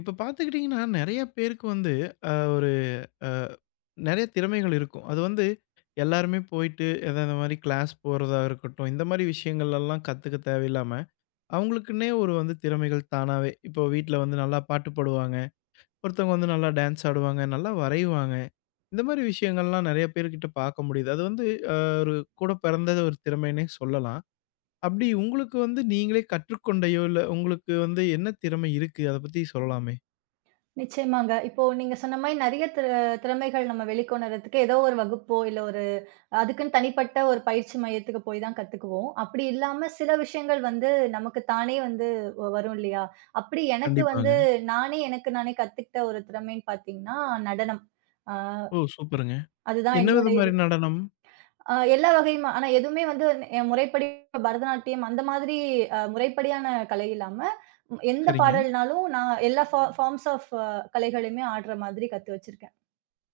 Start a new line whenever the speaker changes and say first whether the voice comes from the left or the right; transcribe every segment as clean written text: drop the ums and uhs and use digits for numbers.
left: இப்ப பார்த்துக்கிட்டீங்கன்னா, நெறைய பேருக்கு வந்து அ ஒரு அ நெறைய திறமைகள் இருக்கும். அது வந்து எல்லாருமே போயிட்டு எதா இந்த மாரி கிளாஸ் போறதா இருக்கட்டும், இந்த மாரி விஷயங்கள்லலாம் கத்துக்க தேவையில்லாம, அவங்களுக்குன்னே ஒரு வந்து திறமைகள் தானாவே, இப்போ வீட்ல நல்லா பாட்டு பாடுவாங்க, ஒருத்தவங்க நல்லா டான்ஸ் ஆடுவாங்க, நல்லா வரைவாங்க. இந்த மாரி விஷயங்கள்லாம் நெறைய பேர்கிட்ட பார்க்க முடியுது. அது வந்து அ ஒரு கூட பிறந்த ஒரு திறமைன்னே சொல்லலாம். அப்படி உங்களுக்கு நீங்களே கற்றுக்கொண்டையோ, இல்ல உங்களுக்கு என்ன திறமை இருக்கு? அத பத்தி சொல்லலாமே.
right: நிச்சயமாங்க. இப்போ நீங்க சொன்ன மாரி நெறைய திறமைகள் நம்ம வெளிக்கொணர்றதுக்கு ஏதோ ஒரு வகுப்போ, இல்ல ஒரு அதுக்குன்னு தனிப்பட்ட ஒரு பயிற்சி மையத்துக்கு போய் தான் கத்துக்குவோம். அப்படி இல்லாம சில விஷயங்கள் நமக்கு தானே வரும் இல்லையா? அப்படி எனக்கு
left: கண்டிப்பாங்க.
right: நானே எனக்கு நானே கத்துக்கிட்ட ஒரு திறமைன்னு பார்த்தீங்கன்னா, நடனம். ஆ
left: ஓ! சூப்பருங்க.
right: அதுதான்
left: என்ன வித
right: என்னுடைய
left: மாரி
right: இது.
left: நடனம்?
right: எல்லா வகையுமா ஆனா எதுவுமே என் முறைப்படி பரதநாட்டியம் அந்த மாதிரி முறைப்படியான கலை இல்லாம, எந்த
left: சரிங்க.
right: பாடல்னாலும் நான் எல்லா ஃபார்ம்ஸ் ஆஃப் கலைகளையுமே ஆடுற மாதிரி கத்து வச்சிருக்கேன்.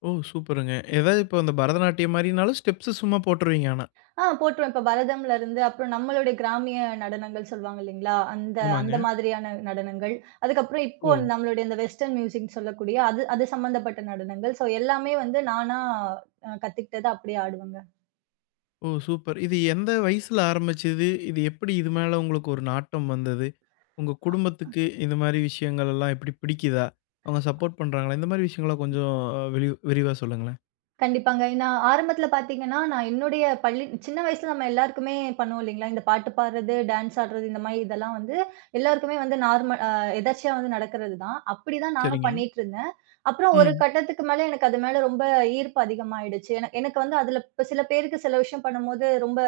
left: ஓ! சூப்பருங்க. ஏதாவது இப்போ அந்த பரதநாட்டியம் மாரினாலும் ஸ்டெப்ஸு சும்மா போட்டுருவீங்க ஆனா.
right: போட்டுருவேன். இப்ப பரதம்ல இருந்து, அப்புறம் நம்மளுடைய கிராமிய நடனங்கள் சொல்லுவாங்க இல்லைங்களா? அந்த
left: ஆமாங்க.
right: அந்த மாதிரியான நடனங்கள். அதுக்கப்புறம் இப்போ
left: ஓ!
right: நம்மளுடைய இந்த வெஸ்டர்ன் மியூசிக்ன்னு சொல்லக்கூடிய அது அது சம்மந்தப்பட்ட நடனங்கள். ஸோ எல்லாமே நானா கத்துக்கிட்டத அப்படியே ஆடுவேங்க.
left: ஓ! சூப்பர். இது எந்த வயசுல ஆரம்பிச்சது? இது எப்படி இது மேல உங்களுக்கு ஒரு நாட்டம் வந்தது? உங்க குடும்பத்துக்கு இந்த மாரி விஷயங்கள் எல்லாம் எப்படி பிடிக்குதா? அவங்க சப்போர்ட் பண்றாங்களா? இந்த மாரி விஷயங்கள கொஞ்சம் விரிவா சொல்லுங்களேன்.
right: கண்டிப்பாங்க. நான் ஆரம்பத்துல பார்த்தீங்கன்னா, நான் என்னுடைய பள்ளி சின்ன வயசுல நம்ம எல்லாருக்குமே பண்ணுவோம் இல்லைங்களா? இந்த பாட்டு பாடுறது, டான்ஸ் ஆடுறது இந்த மாரி இதெல்லாம் எல்லாருக்குமே நார்மல் எதர்ச்சியா நடக்கிறது தான். அப்படிதான் நானும்
left: சரிங்க.
right: பண்ணிட்டுருந்தேன். அப்புறம் ஒரு
left: ம்.
right: கட்டத்துக்கு மேல எனக்கு அது மேல ரொம்ப ஈர்ப்பு அதிகமாயிடுச்சு. எனக்கு அதுல இப்ப சில பேருக்கு சில விஷயம் பண்ணும்போது ரொம்ப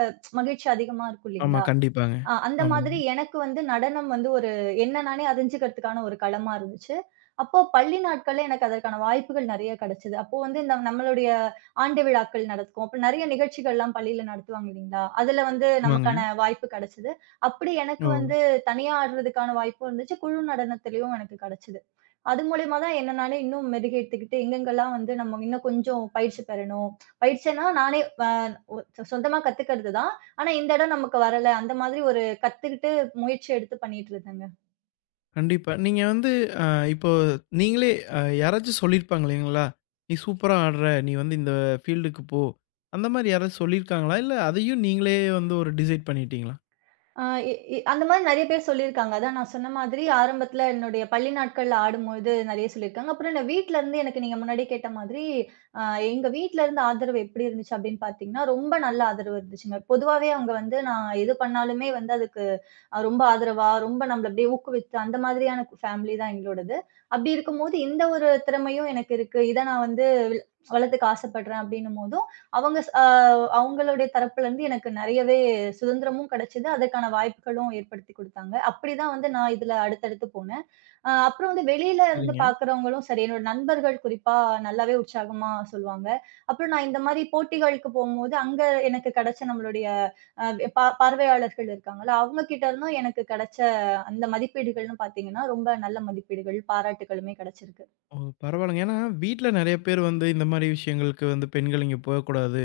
right: மகிழ்ச்சி அதிகமா இருக்கும்
left: ஆமா.
right: இல்லைங்களா?
left: கண்டிப்பாங்க.
right: அந்த மாதிரி
left: ஆமாங்க.
right: எனக்கு நடனம் ஒரு என்ன நானே அறிஞ்சுக்கிறதுக்கான ஒரு களமா இருந்துச்சு. அப்போ பள்ளி நாட்கள்ல எனக்கு அதற்கான வாய்ப்புகள் நெறைய கிடைச்சது. அப்போ இந்த நம்மளுடைய ஆண்டு விழாக்கள் நடக்கும். அப்ப நெறைய நிகழ்ச்சிகள்லாம் பள்ளியில நடத்துவாங்க இல்லீங்களா? அதுல
left: ஆமாங்க.
right: நமக்கான வாய்ப்பு கிடைச்சது. அப்படி எனக்கு
left: ஓ!
right: தனியா ஆடுறதுக்கான வாய்ப்பும் இருந்துச்சு. குழு நடனத்திலயும் எனக்கு கிடைச்சது. அது மூலியமா தான் என்ன நானே இன்னும் மெருகேத்துக்கிட்டு, எங்கெங்கெல்லாம் நம்ம இன்னும் கொஞ்சம் பயிற்சி பெறணும். பயிற்சின்னா நானே அ சொந்தமா கத்துக்கிறது தான். ஆனா, இந்த இடம் நமக்கு வரல. அந்த மாதிரி ஒரு கத்துக்கிட்டு முயற்சி எடுத்து பண்ணிட்டு இருந்தேங்க.
left: கண்டிப்பா. நீங்க வந்து அ இப்போ நீங்களே அ யாராச்சும் சொல்லியிருப்பாங்க இல்லைங்களா? "நீ சூப்பரா ஆடுற. நீ இந்த ஃபீல்டுக்கு போ." அந்த மாரி யாராச்சும் சொல்லியிருக்காங்களா? இல்ல அதையும் நீங்களே ஒரு டிசைட் பண்ணிட்டீங்களா?
right: அ இ இ அந்த மாதிரி நெறைய பேர் சொல்லியிருக்காங்க. அதான் நான் சொன்ன மாதிரி ஆரம்பத்துல என்னுடைய பள்ளி நாட்கள்ல ஆடும்பொழுது நெறைய சொல்லியிருக்காங்க. அப்புறம் நான் வீட்ல இருந்து எனக்கு நீங்க முன்னாடியே கேட்ட மாதிரி, அ எங்க வீட்ல இருந்து ஆதரவு எப்படி இருந்துச்சு அப்படின்னு பார்த்தீங்கன்னா, ரொம்ப நல்ல ஆதரவு இருந்துச்சுங்க. பொதுவாவே அவங்க நான் எது பண்ணாலுமே அதுக்கு ரொம்ப ஆதரவா, ரொம்ப நம்மள அப்படியே ஊக்குவித்து அந்த மாதிரியான ஃபேமிலி தான் எங்களோடது. அப்படி இருக்கும்போது, இந்த ஒரு திறமையும் எனக்கு இருக்கு. இத நான் வில் வளர்த்துக்க ஆசைப்படுறேன் அப்படின்னும் போதும், அவங்க ஸ் அ அவங்களுடைய தரப்புலருந்து எனக்கு நெறையவே சுதந்திரமும் கிடைச்சது. அதற்கான வாய்ப்புகளும் ஏற்படுத்தி குடுத்தாங்க. அப்படிதான் நான் இதுல அடுத்தடுத்து போனேன். அப்புறம் வெளியில இருந்து
left: சரிங்க.
right: பார்க்கிறவங்களும் சரி, என்னோட நண்பர்கள் குறிப்பா நல்லாவே உற்சாகமா சொல்லுவாங்க. அப்புறம் நான் இந்த மாரி போட்டிகளுக்கு போம்போது, அங்க எனக்கு கிடைச்ச நம்மளுடைய அ பார்வையாளர்கள் இருக்காங்கல்ல, அவங்க கிட்ட இருந்தும் எனக்கு கிடைச்ச அந்த மதிப்பீடுகள்னு பார்த்தீங்கன்னா, ரொம்ப நல்ல மதிப்பீடுகள், பாராட்டுக்களுமே கிடைச்சிருக்கு.
left: ஓ! பரவாயில்லங்க. ஏன்னா வீட்ல நெறைய பேர் இந்த மாரி விஷயங்களுக்கு பெண்கள் இங்க போகக்கூடாது.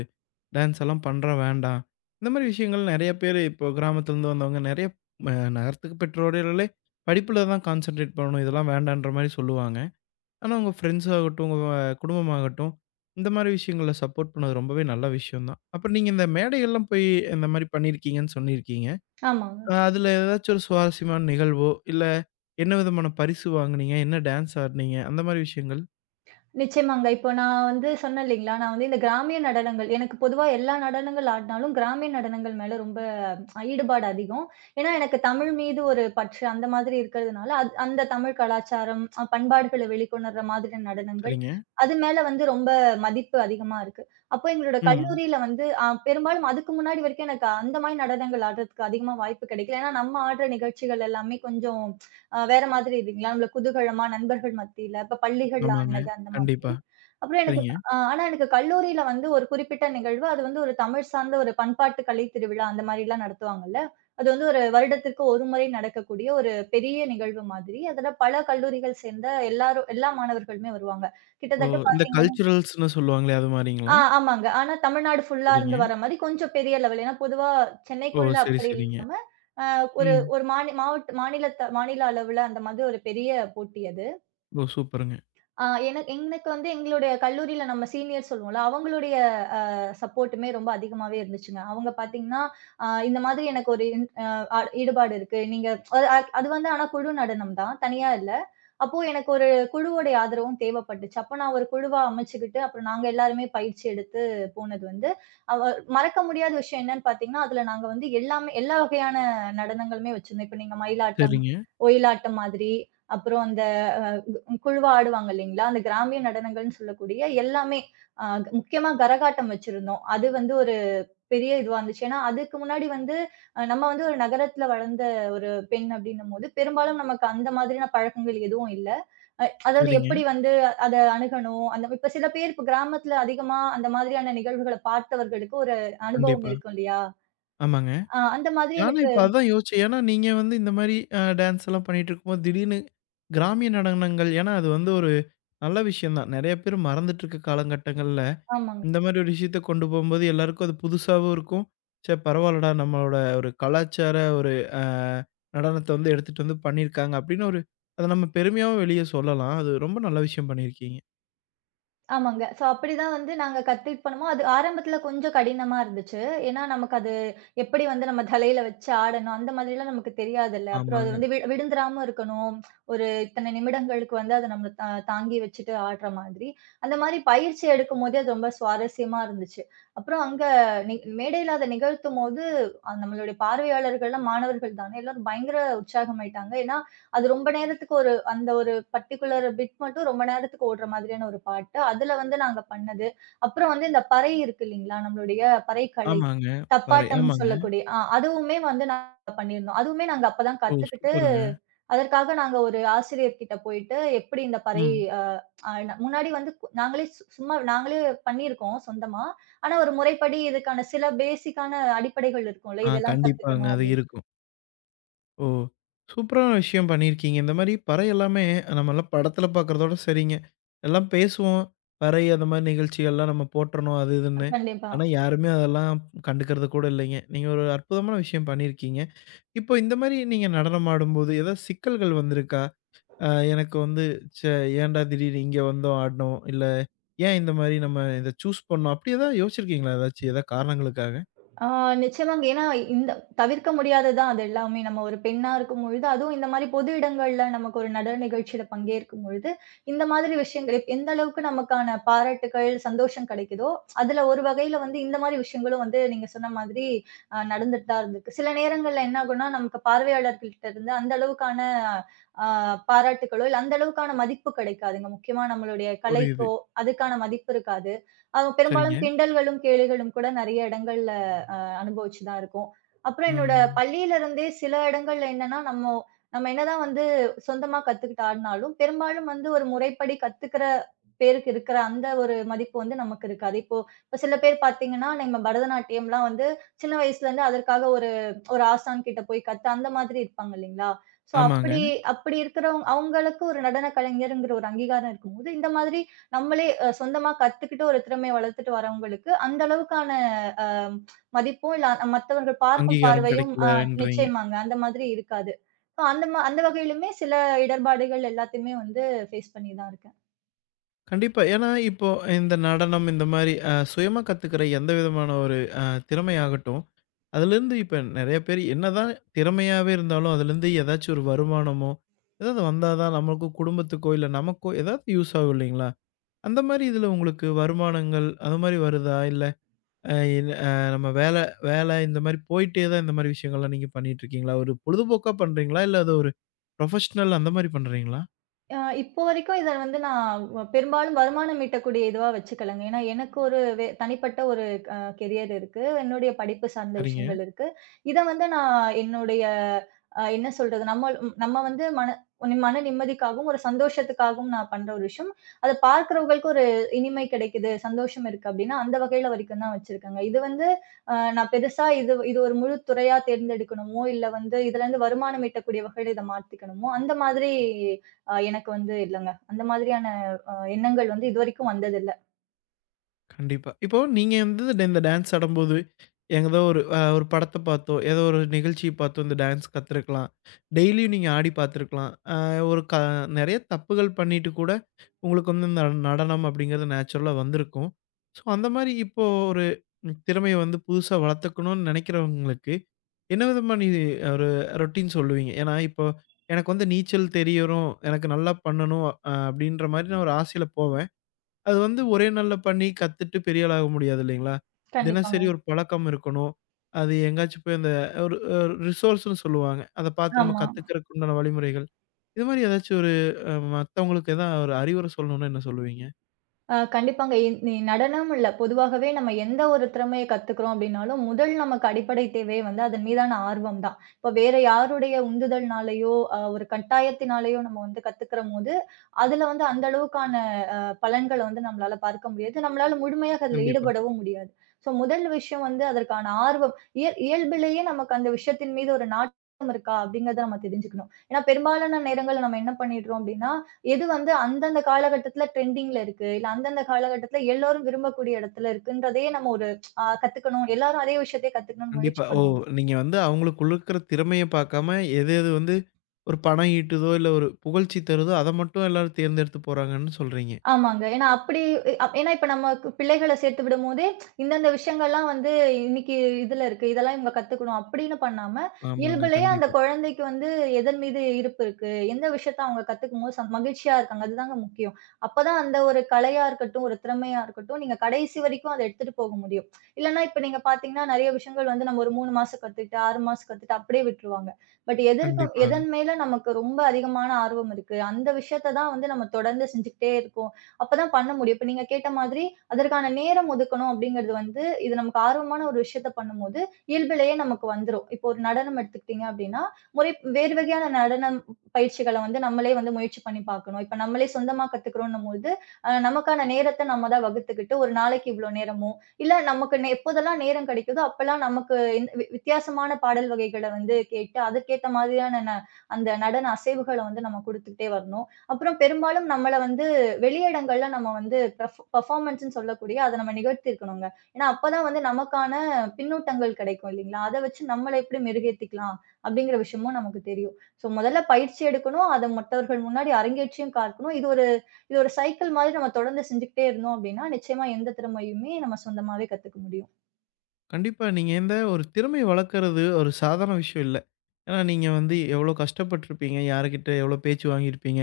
left: டான்ஸ் எல்லாம் பண்ற வேண்டாம். இந்த மாரி விஷயங்கள் நெறைய பேரு இப்போ கிராமத்துலருந்து வந்தவங்க நெறைய ம நகரத்துக்கு பெற்றோர்களே படிப்புல தான் கான்சன்ட்ரேட் பண்ணணும். இதெல்லாம் வேண்டான்ற மாரி சொல்லுவாங்க. ஆனா, உங்க ஃப்ரெண்ட்ஸ் ஆகட்டும், உங்க குடும்பமாகட்டும், இந்த மாரி விஷயங்கள்ல சப்போர்ட் பண்ணது ரொம்பவே நல்ல விஷயம் தான். அப்புறம் நீங்க இந்த மேடைகள்லாம் போய் இந்த மாரி பண்ணியிருக்கீங்கன்னு சொல்லியிருக்கீங்க.
right: ஆமாங்க.
left: அதுல ஏதாச்சும் ஒரு சுவாரஸ்யமான நிகழ்வோ, இல்ல என்ன விதமான பரிசு வாங்குனீங்க? என்ன டான்ஸ் ஆடுனீங்க? அந்த மாரி விஷயங்கள்.
right: நிச்சயமாங்க. இப்போ நான் சொன்னேன் இல்லைங்களா, நான் இந்த கிராமிய நடனங்கள் எனக்கு பொதுவா எல்லா நடனங்கள் ஆடுனாலும், கிராமிய நடனங்கள் மேல ரொம்ப ஈடுபாடு அதிகம். ஏன்னா, எனக்கு தமிழ் மீது ஒரு பற்று அந்த மாதிரி இருக்கிறதுனால, அது அந்த தமிழ் கலாச்சாரம், பண்பாடுகள வெளிக்கொணர்ற மாதிரியான நடனங்கள்,
left: சரிங்க.
right: அது மேல ரொம்ப மதிப்பு அதிகமா இருக்கு. அப்போ எங்களோட
left: ம்.
right: கல்லூரியில பெரும்பாலும் அதுக்கு முன்னாடி வரைக்கும் எனக்கு அந்த மாரி நடனங்கள் ஆடுறதுக்கு அதிகமா வாய்ப்பு கிடைக்கல. ஏன்னா, நம்ம ஆடுற நிகழ்ச்சிகள் எல்லாமே கொஞ்சம் வேற மாதிரி இல்லைங்களா? நம்மள குதூகலமா நண்பர்கள் மத்தியில, இப்ப பள்ளிகள்ல
left: ஆமாங்க.
right: ஆனது அந்த மாதிரி.
left: கண்டிப்பா.
right: அப்புறம் எனக்கு
left: சரிங்க.
right: ஆனா எனக்கு கல்லூரியில ஒரு குறிப்பிட்ட நிகழ்வு, அது ஒரு தமிழ் சார்ந்த ஒரு பண்பாட்டு கலை திருவிழா அந்த மாதிரிலாம் நடத்துவாங்கல்ல. அது ஒரு வருடத்திற்கு ஒரு முறை நடக்கக்கூடிய ஒரு பெரிய நிகழ்வு மாதிரி. அதுல பல கல்லூரிகள் சேர்ந்த எல்லாரும் எல்லா மாணவர்களுமே வருவாங்க.
left: ஓ!
right: கிட்டத்தட்ட
left: இந்த
right: பாத்தீங்கன்னா
left: கல்ச்சுரல்ஸ்ன்னு சொல்லுவாங்களே, அது மாரிங்களா?
right: ஆமாங்க. ஆனா தமிழ்நாடு ஃபுல்லா இருந்து
left: சரிங்க.
right: வர மாரி கொஞ்சம் பெரிய லெவல். ஏன்னா பொதுவா
left: ஓ!
right: சென்னைக்குள்ள
left: சரி,
right: அப்படி
left: சரிங்க.
right: இல்லாம, அ ஒரு
left: ம்.
right: ஒரு மாவட்ட மாநிலத்த மாநில அளவுல அந்த மாதிரி ஒரு பெரிய போட்டி அது.
left: ஓ! சூப்பருங்க.
right: எனக்கு எங்களுடைய கல்லூரியில நம்ம சீனியர் சொல்லுவோம்ல, அவங்களுடைய அ சப்போர்ட்டுமே ரொம்ப அதிகமாவே இருந்துச்சுங்க. அவங்க பார்த்தீங்கன்னா, இந்த மாதிரி எனக்கு ஒரு இன் அ அ ஈடுபாடு இருக்கு. நீங்க அது ஆனா குழு நடனம் தான். தனியா இல்ல. அப்போ எனக்கு ஒரு குழுவோடைய ஆதரவும் தேவைப்பட்டுச்சு. அப்ப நான் ஒரு குழுவா அமைச்சுக்கிட்டு, அப்புறம் நாங்க எல்லாருமே பயிற்சி எடுத்து போனது, அவ மறக்க முடியாத விஷயம் என்னன்னு பார்த்தீங்கன்னா, அதுல நாங்க எல்லாமே எல்லா வகையான நடனங்களுமே வச்சிருந்தோம். இப்ப நீங்க மயிலாட்டம்,
left: சரிங்க,
right: ஒயிலாட்டம் மாதிரி, அப்புறம் அந்த குழுவா ஆடுவாங்க இல்லைங்களா? அந்த கிராமிய நடனங்கள்ன்னு சொல்லக்கூடிய எல்லாமே. அ முக்கியமா கரகாட்டம் வச்சிருந்தோம். அது ஒரு பெரிய இதுவா இருந்துச்சு. ஏன்னா, அதுக்கு முன்னாடி நம்ம ஒரு நகரத்துல வளர்ந்த ஒரு பெண் அப்படின்னும்போது, பெரும்பாலும் நமக்கு அந்த மாதிரியான பழக்கங்கள் எதுவும் இல்ல. அதாவது
left: சரிங்க.
right: எப்படி அத அணுகணும், அந்த இப்ப சில பேர் இப்ப கிராமத்துல அதிகமா அந்த மாதிரியான நிகழ்வுகள பார்த்தவர்களுக்கு ஒரு அனுபவம்
left: கண்டிப்பா.
right: இருக்கும் இல்லையா?
left: ஆமாங்க.
right: அந்த மாதிரி
left: நானும்
right: எனக்கு
left: இப்ப அதான் யோசிச்சேன். ஏன்னா, நீங்க இந்த மாரி டான்ஸ் எல்லாம் பண்ணிட்டு இருக்கும்போது, திடீர்னு கிராமிய நடனங்கள் ஏன்னா, அது வந்து ஒரு நல்ல விஷயம் தான். நெறைய பேர் மறந்துட்டு இருக்க காலகட்டங்கள்ல,
right: ஆமாங்க.
left: இந்த மாரி ஒரு விஷயத்த கொண்டு போம்போது எல்லாருக்கும் அது புதுசாவும் இருக்கும். சே பரவால்லடா நம்மளோட ஒரு கலாச்சார ஒரு அ நடனத்த எடுத்துட்டு பண்ணியிருக்காங்க அப்படின்னு அத நம்ம பெருமையாவும் வெளிய சொல்லலாம். அது ரொம்ப நல்ல விஷயம் பண்ணியிருக்கீங்க.
right: ஆமாங்க. சோ அப்படிதான் நாங்க கத்துக்கிட்டு போனோமோ, அது ஆரம்பத்துல கொஞ்சம் கடினமா இருந்துச்சு. ஏன்னா, நமக்கு அது எப்படி நம்ம தலையில வச்சு ஆடணும், அந்த மாதிரிலாம் நமக்கு தெரியாதுல்ல. அப்புறம் அது
left: ஆமாங்க,
right: விழுந்துராம இருக்கணும். ஒரு இத்தனை நிமிடங்களுக்கு அத நம்ம தாங்கி வச்சுட்டு ஆடுற மாதிரி. அந்த மாரி பயிற்சி எடுக்கும்போதே அது ரொம்ப சுவாரஸ்யமா இருந்துச்சு. அப்புறம் அங்க நி மேடையில அத நிகழ்த்தும்போது, நம்மளுடைய பார்வையாளர்கள்லாம் மாணவர்கள் தானே, எல்லாரும் பயங்கர உற்சாகமாயிட்டாங்க. ஏன்னா, அது ரொம்ப நேரத்துக்கு ஒரு அந்த ஒரு பர்ட்டிகுலர் பிட் மட்டும் ரொம்ப நேரத்துக்கு ஓடுற மாதிரியான ஒரு பாட்டு. அதுல நாங்க பண்ணது. அப்புறம் இந்த பறை இருக்கு இல்லீங்களா? நம்மளுடைய பறைக்கலை.
left: ஆமாங்க. பறை
right: தப்பாட்டம்ன்னு
left: ஆமாங்க.
right: சொல்லக்கூடிய அதுவுமே நாங்க பண்ணியிருந்தோம். அதுவுமே நாங்க அப்பதான்
left: ஓ!
right: கத்துக்கிட்டு,
left: சூப்பருங்க.
right: அதற்காக நாங்க ஒரு ஆசிரியர்கிட்ட போயிட்டு, எப்படி இந்த பறை
left: ம்.
right: அ அ முன்னாடி நாங்களே சும்மா நாங்களே பண்ணியிருக்கோம் சொந்தமா. ஆனா ஒரு முறைப்படி இதுக்கான சில பேசிக்கான அடிப்படைகள் இருக்கும்ல,
left: ஆ
right: இதெல்லாம்
left: கண்டிப்பாங்க.
right: கத்துக்கணும்
left: அது
right: அப்படின்னு.
left: இருக்கும். ஓ! சூப்பரான விஷயம் பண்ணியிருக்கீங்க. இந்த மாரி பறை எல்லாமே நம்மலாம் படத்துல பார்க்குறதோட சரிங்க. எல்லாம் பேசுவோம். பறை அந்த மாரி நிகழ்ச்சிகள்லாம் நம்ம போற்றணும் அது இதுன்னு.
right: கண்டிப்பா.
left: ஆனா யாருமே அதெல்லாம் கண்டுக்கிறது கூட இல்லைங்க. நீங்க ஒரு அற்புதமான விஷயம் பண்ணியிருக்கீங்க. இப்போ இந்த மாரி நீங்க நடனம் ஆடும்போது ஏதாவது சிக்கல்கள் வந்திருக்கா? அ எனக்கு வந்து ச்சே ஏன்டா திடீர்னு இங்க வந்தோம் ஆடினோம். இல்ல ஏன் இந்த மாரி நம்ம இத சூஸ் பண்ணோம். அப்படி ஏதாவது யோசிச்சிருக்கீங்களா? ஏதாச்சும் ஏதாவது காரணங்களுக்காக?
right: ஆ நிச்சயமாங்க. ஏன்னா, இந்த தவிர்க்க முடியாதது தான் அது எல்லாமே. நம்ம ஒரு பெண்ணா இருக்கும்பொழுது, அதுவும் இந்த மாரி பொது இடங்கள்ல நமக்கு ஒரு நடன நிகழ்ச்சியில பங்கேற்கும் பொழுது, இந்த மாதிரி விஷயங்கள் எந்த அளவுக்கு நமக்கான பாராட்டுக்கள், சந்தோஷம் கிடைக்குதோ, அதுல ஒரு வகையில இந்த மாரி விஷயங்களும் நீங்க சொன்ன மாதிரி நடந்துட்டு தான் இருந்திருக்கு. சில நேரங்கள்ல என்ன ஆகும்னா, நமக்கு பார்வையாளர்கள்ட்ட இருந்து அந்த அளவுக்கான அ பாராட்டுக்களோ, இல்ல அந்த அளவுக்கான மதிப்பு கிடைக்காதுங்க. முக்கியமா நம்மளுடைய
left: புரியுது.
right: கலைக்கோ, அதுக்கான மதிப்பு இருக்காது. பெரும்பாலும்
left: சரிங்க.
right: கிண்டல்களும், கேலிகளும் கூட நெறைய இடங்கள்ல அனுபவிச்சு தான் இருக்கோம். அப்புறம் என்னோட
left: ம்.
right: பள்ளியில இருந்தே சில இடங்கள்ல என்னன்னா, நம்ம என்னதான் சொந்தமா கத்துக்கிட்டு ஆடுனாலும், பெரும்பாலும் ஒரு முறைப்படி கத்துக்கிற பேருக்கு இருக்கிற அந்த ஒரு மதிப்பு நமக்கு இருக்காது. இப்போ இப்ப சில பேர் பார்த்தீங்கன்னா, நம்ம பரதநாட்டியம்லாம் சின்ன வயசுலேருந்து அதற்காக ஒரு ஒரு ஆசான் கிட்ட போய் கத்து அந்த மாதிரி இருப்பாங்க இல்லைங்களா? ஸோ
left: ஆமாங்க.
right: அப்படி அப்படி அவங்களுக்கு ஒரு நடன கலைஞருங்கிற ஒரு அங்கீகாரம் இருக்கும்போது, இந்த மாதிரி நம்மளே சொந்தமா கத்துக்கிட்டு ஒரு திறமைய வளர்த்துட்டு வரவங்களுக்கு அந்த அளவுக்கான அ மதிப்போம் இல்ல மத்தவர்கள் பார்க்கும்
left: அங்கீகாரம்
right: பார்வையும்
left: கிடைக்கலன்றீங்க.
right: நிச்சயமாங்க. அந்த மாதிரி இருக்காது. சோ அந்த வகையிலுமே சில இடர்பாடுகள் எல்லாத்தையுமே ஃபேஸ் பண்ணி தான் இருக்கேன்.
left: கண்டிப்பா. ஏன்னா, இப்போ இந்த நடனம் இந்த மாரி சுயமா கத்துக்கிற எந்த விதமான ஒரு அ திறமையாகட்டும், அதுலேருந்து இப்ப நெறைய பேர் என்னதான் திறமையாவே இருந்தாலும், அதுலேருந்து ஏதாச்சும் ஒரு வருமானமோ, ஏதாவது வந்தா தான் நமக்கோ, குடும்பத்துக்கோ, இல்ல நமக்கோ ஏதாவது யூஸ் ஆகும் இல்லைங்களா? அந்த மாரி இதில உங்களுக்கு வருமானங்கள் அது மாரி வருதா? இல்ல அ இல் அ நம்ம வேல வேல இந்த மாரி போயிட்டே தான் இந்த மாரி விஷயங்கள்லாம் நீங்க பண்ணிட்டுருக்கீங்களா? ஒரு பொழுதுபோக்கா பண்றீங்களா? இல்ல அது ஒரு ப்ரொஃபஷனல் அந்த மாரி பண்றீங்களா?
right: இப்போ வரைக்கும் இத நான் பெரும்பாலும் வருமானம் ஈட்டக்கூடிய இதுவா வச்சுக்கலங்க. ஏன்னா, எனக்கு ஒரு தனிப்பட்ட ஒரு கெரியர் இருக்கு. என்னுடைய படிப்பு சார்ந்த
left: சரிங்க.
right: விஷயங்கள் இருக்கு. இத நான் என்னுடைய என்ன சொல்றது? நம்ம நம்ம ஒரு மன நிம்மதிக்காகவும், ஒரு சந்தோஷத்துக்காகவும் நான் பண்ற ஒரு விஷயம். அத பார்க்கிறவங்களுக்கு ஒரு இனிமை கிடைக்குது, சந்தோஷம் இருக்கு அப்டின்னா, அந்த வகையில வரைக்கும் தான் வச்சிருக்கேங்க. இது நான் பெருசா இது இது ஒரு முழு துறையா தேர்ந்தெடுக்கணுமோ, இல்ல இதுலருந்து வருமானம் ஈட்டக்கூடிய வகையில இத மாத்திக்கணுமோ, அந்த மாதிரி எனக்கு இல்லங்க. அந்த மாதிரியான எண்ணங்கள் இதுவரைக்கும் வந்ததில்ல.
left: கண்டிப்பா. இப்போ நீங்க இந்த டான்ஸ் ஆடும்போது, ஏதோ ஒரு படத்த பார்த்தோ, ஏதோ ஒரு நிகழ்ச்சிய பார்த்தோ இந்த டான்ஸ் கத்துருக்கலாம். டெய்லியும் நீங்க ஆடி பார்த்துருக்கலாம். அ ஒரு க நெறைய தப்புகள் பண்ணிட்டு கூட, உங்களுக்கு இந்த நடனம் அப்படிங்கிறது நேச்சுரலா வந்திருக்கும். ஸோ, அந்த மாரி இப்போ ஒரு திறமைய புதுசா வளர்த்துக்கணும்னு நெனைக்கிறவங்களுக்கு, என்ன விதமான இது ஒரு ரொட்டீன் சொல்லுவீங்க? ஏன்னா, இப்போ எனக்கு நீச்சல் தெரியணும், எனக்கு நல்லா பண்ணணும் அப்படின்ற மாரி நான் ஒரு ஆசையில போவேன். அது வந்து ஒரே நாள்ல பண்ணி கத்துட்டு பெரிய ஆள் ஆக முடியாது இல்லைங்களா? தினசரி
right: கண்டிப்பாங்க.
left: ஒரு பழக்கம் இருக்கணும். அது எங்கேயாச்சும் போய் அந்த ஒரு அ ரிசோர்ஸ்ன்னு சொல்லுவாங்க. அத பார்த்து நம்ம
right: ஆமா.
left: கத்துக்கிறதுக்கு உண்டான வழிமுறைகள். இது மாரி ஏதாச்சும் ஒரு அ மத்தவங்களுக்கு எதா ஒரு அறிவுரை சொல்லணும்னா என்ன சொல்லுவீங்க?
right: கண்டிப்பாங்க. என் நி நடனம் இல்ல. பொதுவாகவே நம்ம எந்த ஒரு திறமைய கத்துக்கிறோம் அப்படின்னாலும், முதல் நமக்கு அடிப்படை தேவையே அதன் மீதான ஆர்வம் தான். இப்ப வேற யாருடைய உந்துதல்னாலயோ, ஒரு கட்டாயத்தினாலயோ நம்ம கத்துக்கிறபோது, அதுல அந்த அளவுக்கான பலன்கள நம்மளால பார்க்க முடியாது. நம்மளால முழுமையாக அதுல
left: கண்டிப்பா.
right: ஈடுபடவும் முடியாது. ஸோ முதல் விஷயம் அதற்கான ஆர்வம். இயல்பிலேயே நமக்கு அந்த விஷயத்தின் மீது ஒரு நாட்டம் இருக்கா? அப்படிங்கிறத நம்ம தெரிஞ்சுக்கணும். ஏன்னா பெரும்பாலான நேரங்கள்ல நம்ம என்ன பண்ணிடுறோம் அப்படின்னா, எது அந்தந்த காலகட்டத்துல ட்ரெண்டிங்ல இருக்கு, இல்ல அந்தந்த காலகட்டத்துல எல்லோரும் விரும்பக்கூடிய இடத்துல இருக்குன்றதையே நம்ம ஒரு கத்துக்கணும். எல்லாரும் அதே விஷயத்தையே கத்துக்கணும்னு
left: கண்டிப்பா.
right: முயற்சி
left: ஓ!
right: பண்ணுவோம்.
left: நீங்க அவங்களுக்குள்ள இருக்கிற திறமைய பார்க்காம, எது எது ஒரு பணம் ஈட்டுதோ, இல்ல ஒரு புகழ்ச்சி தருதோ, அத மட்டும் எல்லாரும் தேர்ந்தெடுத்து போறாங்கன்னு சொல்றீங்க.
right: ஆமாங்க. ஏன்னா அப்படி அ ஏன்னா இப்ப நமக்கு பிள்ளைகள சேர்த்து விடும்போதே, இந்தந்த விஷயங்கள்லாம் இன்னைக்கு இதுல இருக்கு. இதெல்லாம் இவங்க கத்துக்கணும் அப்படின்னு பண்ணாம,
left: ஆமாங்க.
right: இயல்புலயே அந்த
left: கண்டிப்பா,
right: குழந்தைக்கு எதன் மீது ஈர்ப்பு இருக்கு? எந்த விஷயத்த அவங்க கத்துக்கும்போது மகிழ்ச்சியா இருக்காங்க. அதுதாங்க முக்கியம். அப்பதான் அந்த ஒரு கலையா இருக்கட்டும், ஒரு திறமையா இருக்கட்டும், நீங்க கடைசி வரைக்கும் அத எடுத்துட்டு போக முடியும். இல்லன்னா இப்ப நீங்க பார்த்தீங்கன்னா, நெறைய விஷயங்கள் நம்ம ஒரு 3 மாசம் கத்துக்கிட்டு, 6 மாசம் கத்துட்டு அப்படியே விட்டுருவாங்க. பட் எதற்கும்
left: கண்டிப்பாங்க.
right: எதன் மேல நமக்கு ரொம்ப அதிகமான ஆர்வம் இருக்கு. அந்த விஷயத்த தான் நம்ம தொடர்ந்து செஞ்சுக்கிட்டே இருக்கோம். அப்பதான் பண்ண முடியும். இப்ப நீங்க கேட்ட மாதிரி, அதற்கான நேரம் ஒதுக்கணும் அப்படிங்கிறது, இது நமக்கு ஆர்வமான ஒரு விஷயத்த பண்ணும்போது, இயல்பிலேயே நமக்கு வந்துரும். இப்போ ஒரு நடனம் எடுத்துக்கிட்டீங்க அப்படின்னா, முறை வேறு வகையான நடனம் பயிற்சிகள நம்மளே முயற்சி பண்ணி பார்க்கணும். இப்ப நம்மளே சொந்தமா கத்துக்கிறோன்னும்போது, நமக்கான நேரத்த நம்ம தான் வகுத்துக்கிட்டு, ஒரு நாளைக்கு இவ்ளோ நேரமோ, இல்ல நமக்கு எப்போதெல்லாம் நேரம் கிடைக்குதோ, அப்பல்லாம் நமக்கு எந்த வித்தியாசமான பாடல் வகைகள கேட்டு, அதற்கேத்த மாதிரியான அந்த நடன அசைவுகள நம்ம குடுத்துக்கிட்டே வரணும். அப்புறம் பெரும்பாலும் நம்மள வெளியிடங்கள்ல நம்ம பெர்ஃபார்மன்ஸ்ன்னு சொல்லக்கூடிய அத நம்ம நிகழ்த்தியிருக்கணுங்க. ஏன்னா, அப்பதான் நமக்கான பின்னூட்டங்கள் கிடைக்கும் இல்லீங்களா? அத வச்சு நம்மள எப்படி மெருகேத்திக்கலாம் அப்படிங்கிற விஷயமும் நமக்கு தெரியும். ஸோ முதல்ல பயிற்சி எடுக்கணும். அத மற்றவர்கள் முன்னாடி அரங்கேற்றியும் காட்டணும். இது ஒரு சைக்கிள் மாதிரி நம்ம தொடர்ந்து செஞ்சுக்கிட்டே இருந்தோம் அப்படின்னா, நிச்சயமா எந்த திறமையுமே நம்ம சொந்தமாவே கத்துக்க முடியும்.
left: கண்டிப்பா. நீங்க இந்த ஒரு திறமைய வளர்க்கறது ஒரு சாதாரண விஷயம் இல்ல. ஏன்னா, நீங்க எவ்வளோ கஷ்டப்பட்டுருப்பீங்க, யாருகிட்ட எவ்வளோ பேச்சு வாங்கியிருப்பீங்க.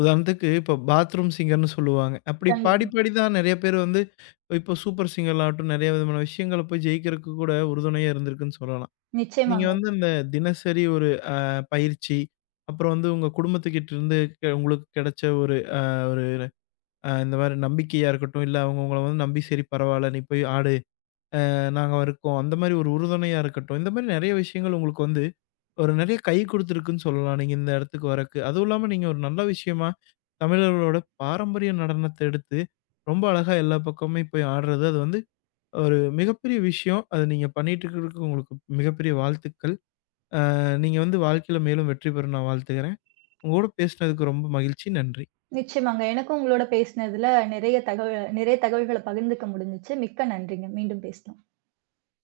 left: உதாரணத்துக்கு இப்போ பாத்ரூம் சிங்கர்ன்னு சொல்லுவாங்க. அப்படி பாடி
right: கண்டிப்பா.
left: பாடி தான் நெறைய பேர் இப்போ சூப்பர் சிங்கர்லாகட்டும், நெறைய விதமான விஷயங்கள போய் ஜெயிக்கிறதுக்கு கூட உறுதுணையா இருந்திருக்குன்னு சொல்லலாம். நீங்க
right: நிச்சயமாங்க.
left: இந்த தினசரி ஒரு அ பயிற்சி, அப்புறம் உங்க குடும்பத்துக்கிட்டருந்து உங்களுக்கு கெடைச்ச ஒரு அ ஒரு அ இந்த மாரி நம்பிக்கையா இருக்கட்டும், இல்ல அவங்க உங்கள நம்பி சரி பரவால்ல, நீ போய் ஆடு நாங்க இருக்கோம். அந்த மாரி ஒரு உறுதுணையா இருக்கட்டும். இந்த மாரி நெறைய விஷயங்கள் உங்களுக்கு வந்து ஒரு நெறைய கை குடுத்துருக்குன்னு சொல்லலாம். நீங்க இந்த இடத்துக்கு வரக்கு. அதுவும் இல்லாம நீங்க ஒரு நல்ல விஷயமா தமிழர்களோட பாரம்பரிய நடனத்த எடுத்து ரொம்ப அழகா எல்லா பக்கமுமே போய் ஆடுறது, அது வந்து ஒரு மிகப்பெரிய விஷயம். அத நீங்க பண்ணிட்டு இருக்கிறதுக்கு உங்களுக்கு மிகப்பெரிய வாழ்த்துக்கள். நீங்க வாழ்க்கையில மேலும் வெற்றி பெற நான் வாழ்த்துகிறேன். உங்க கூட பேசினதுக்கு ரொம்ப மகிழ்ச்சி. நன்றி.
right: நிச்சயமாங்க. எனக்கும் உங்களோட பேசினதுல நிறைய தகவல்கள பகிர்ந்துக்க முடிஞ்சுச்சு. மிக்க நன்றிங்க. மீண்டும் பேசலாம்.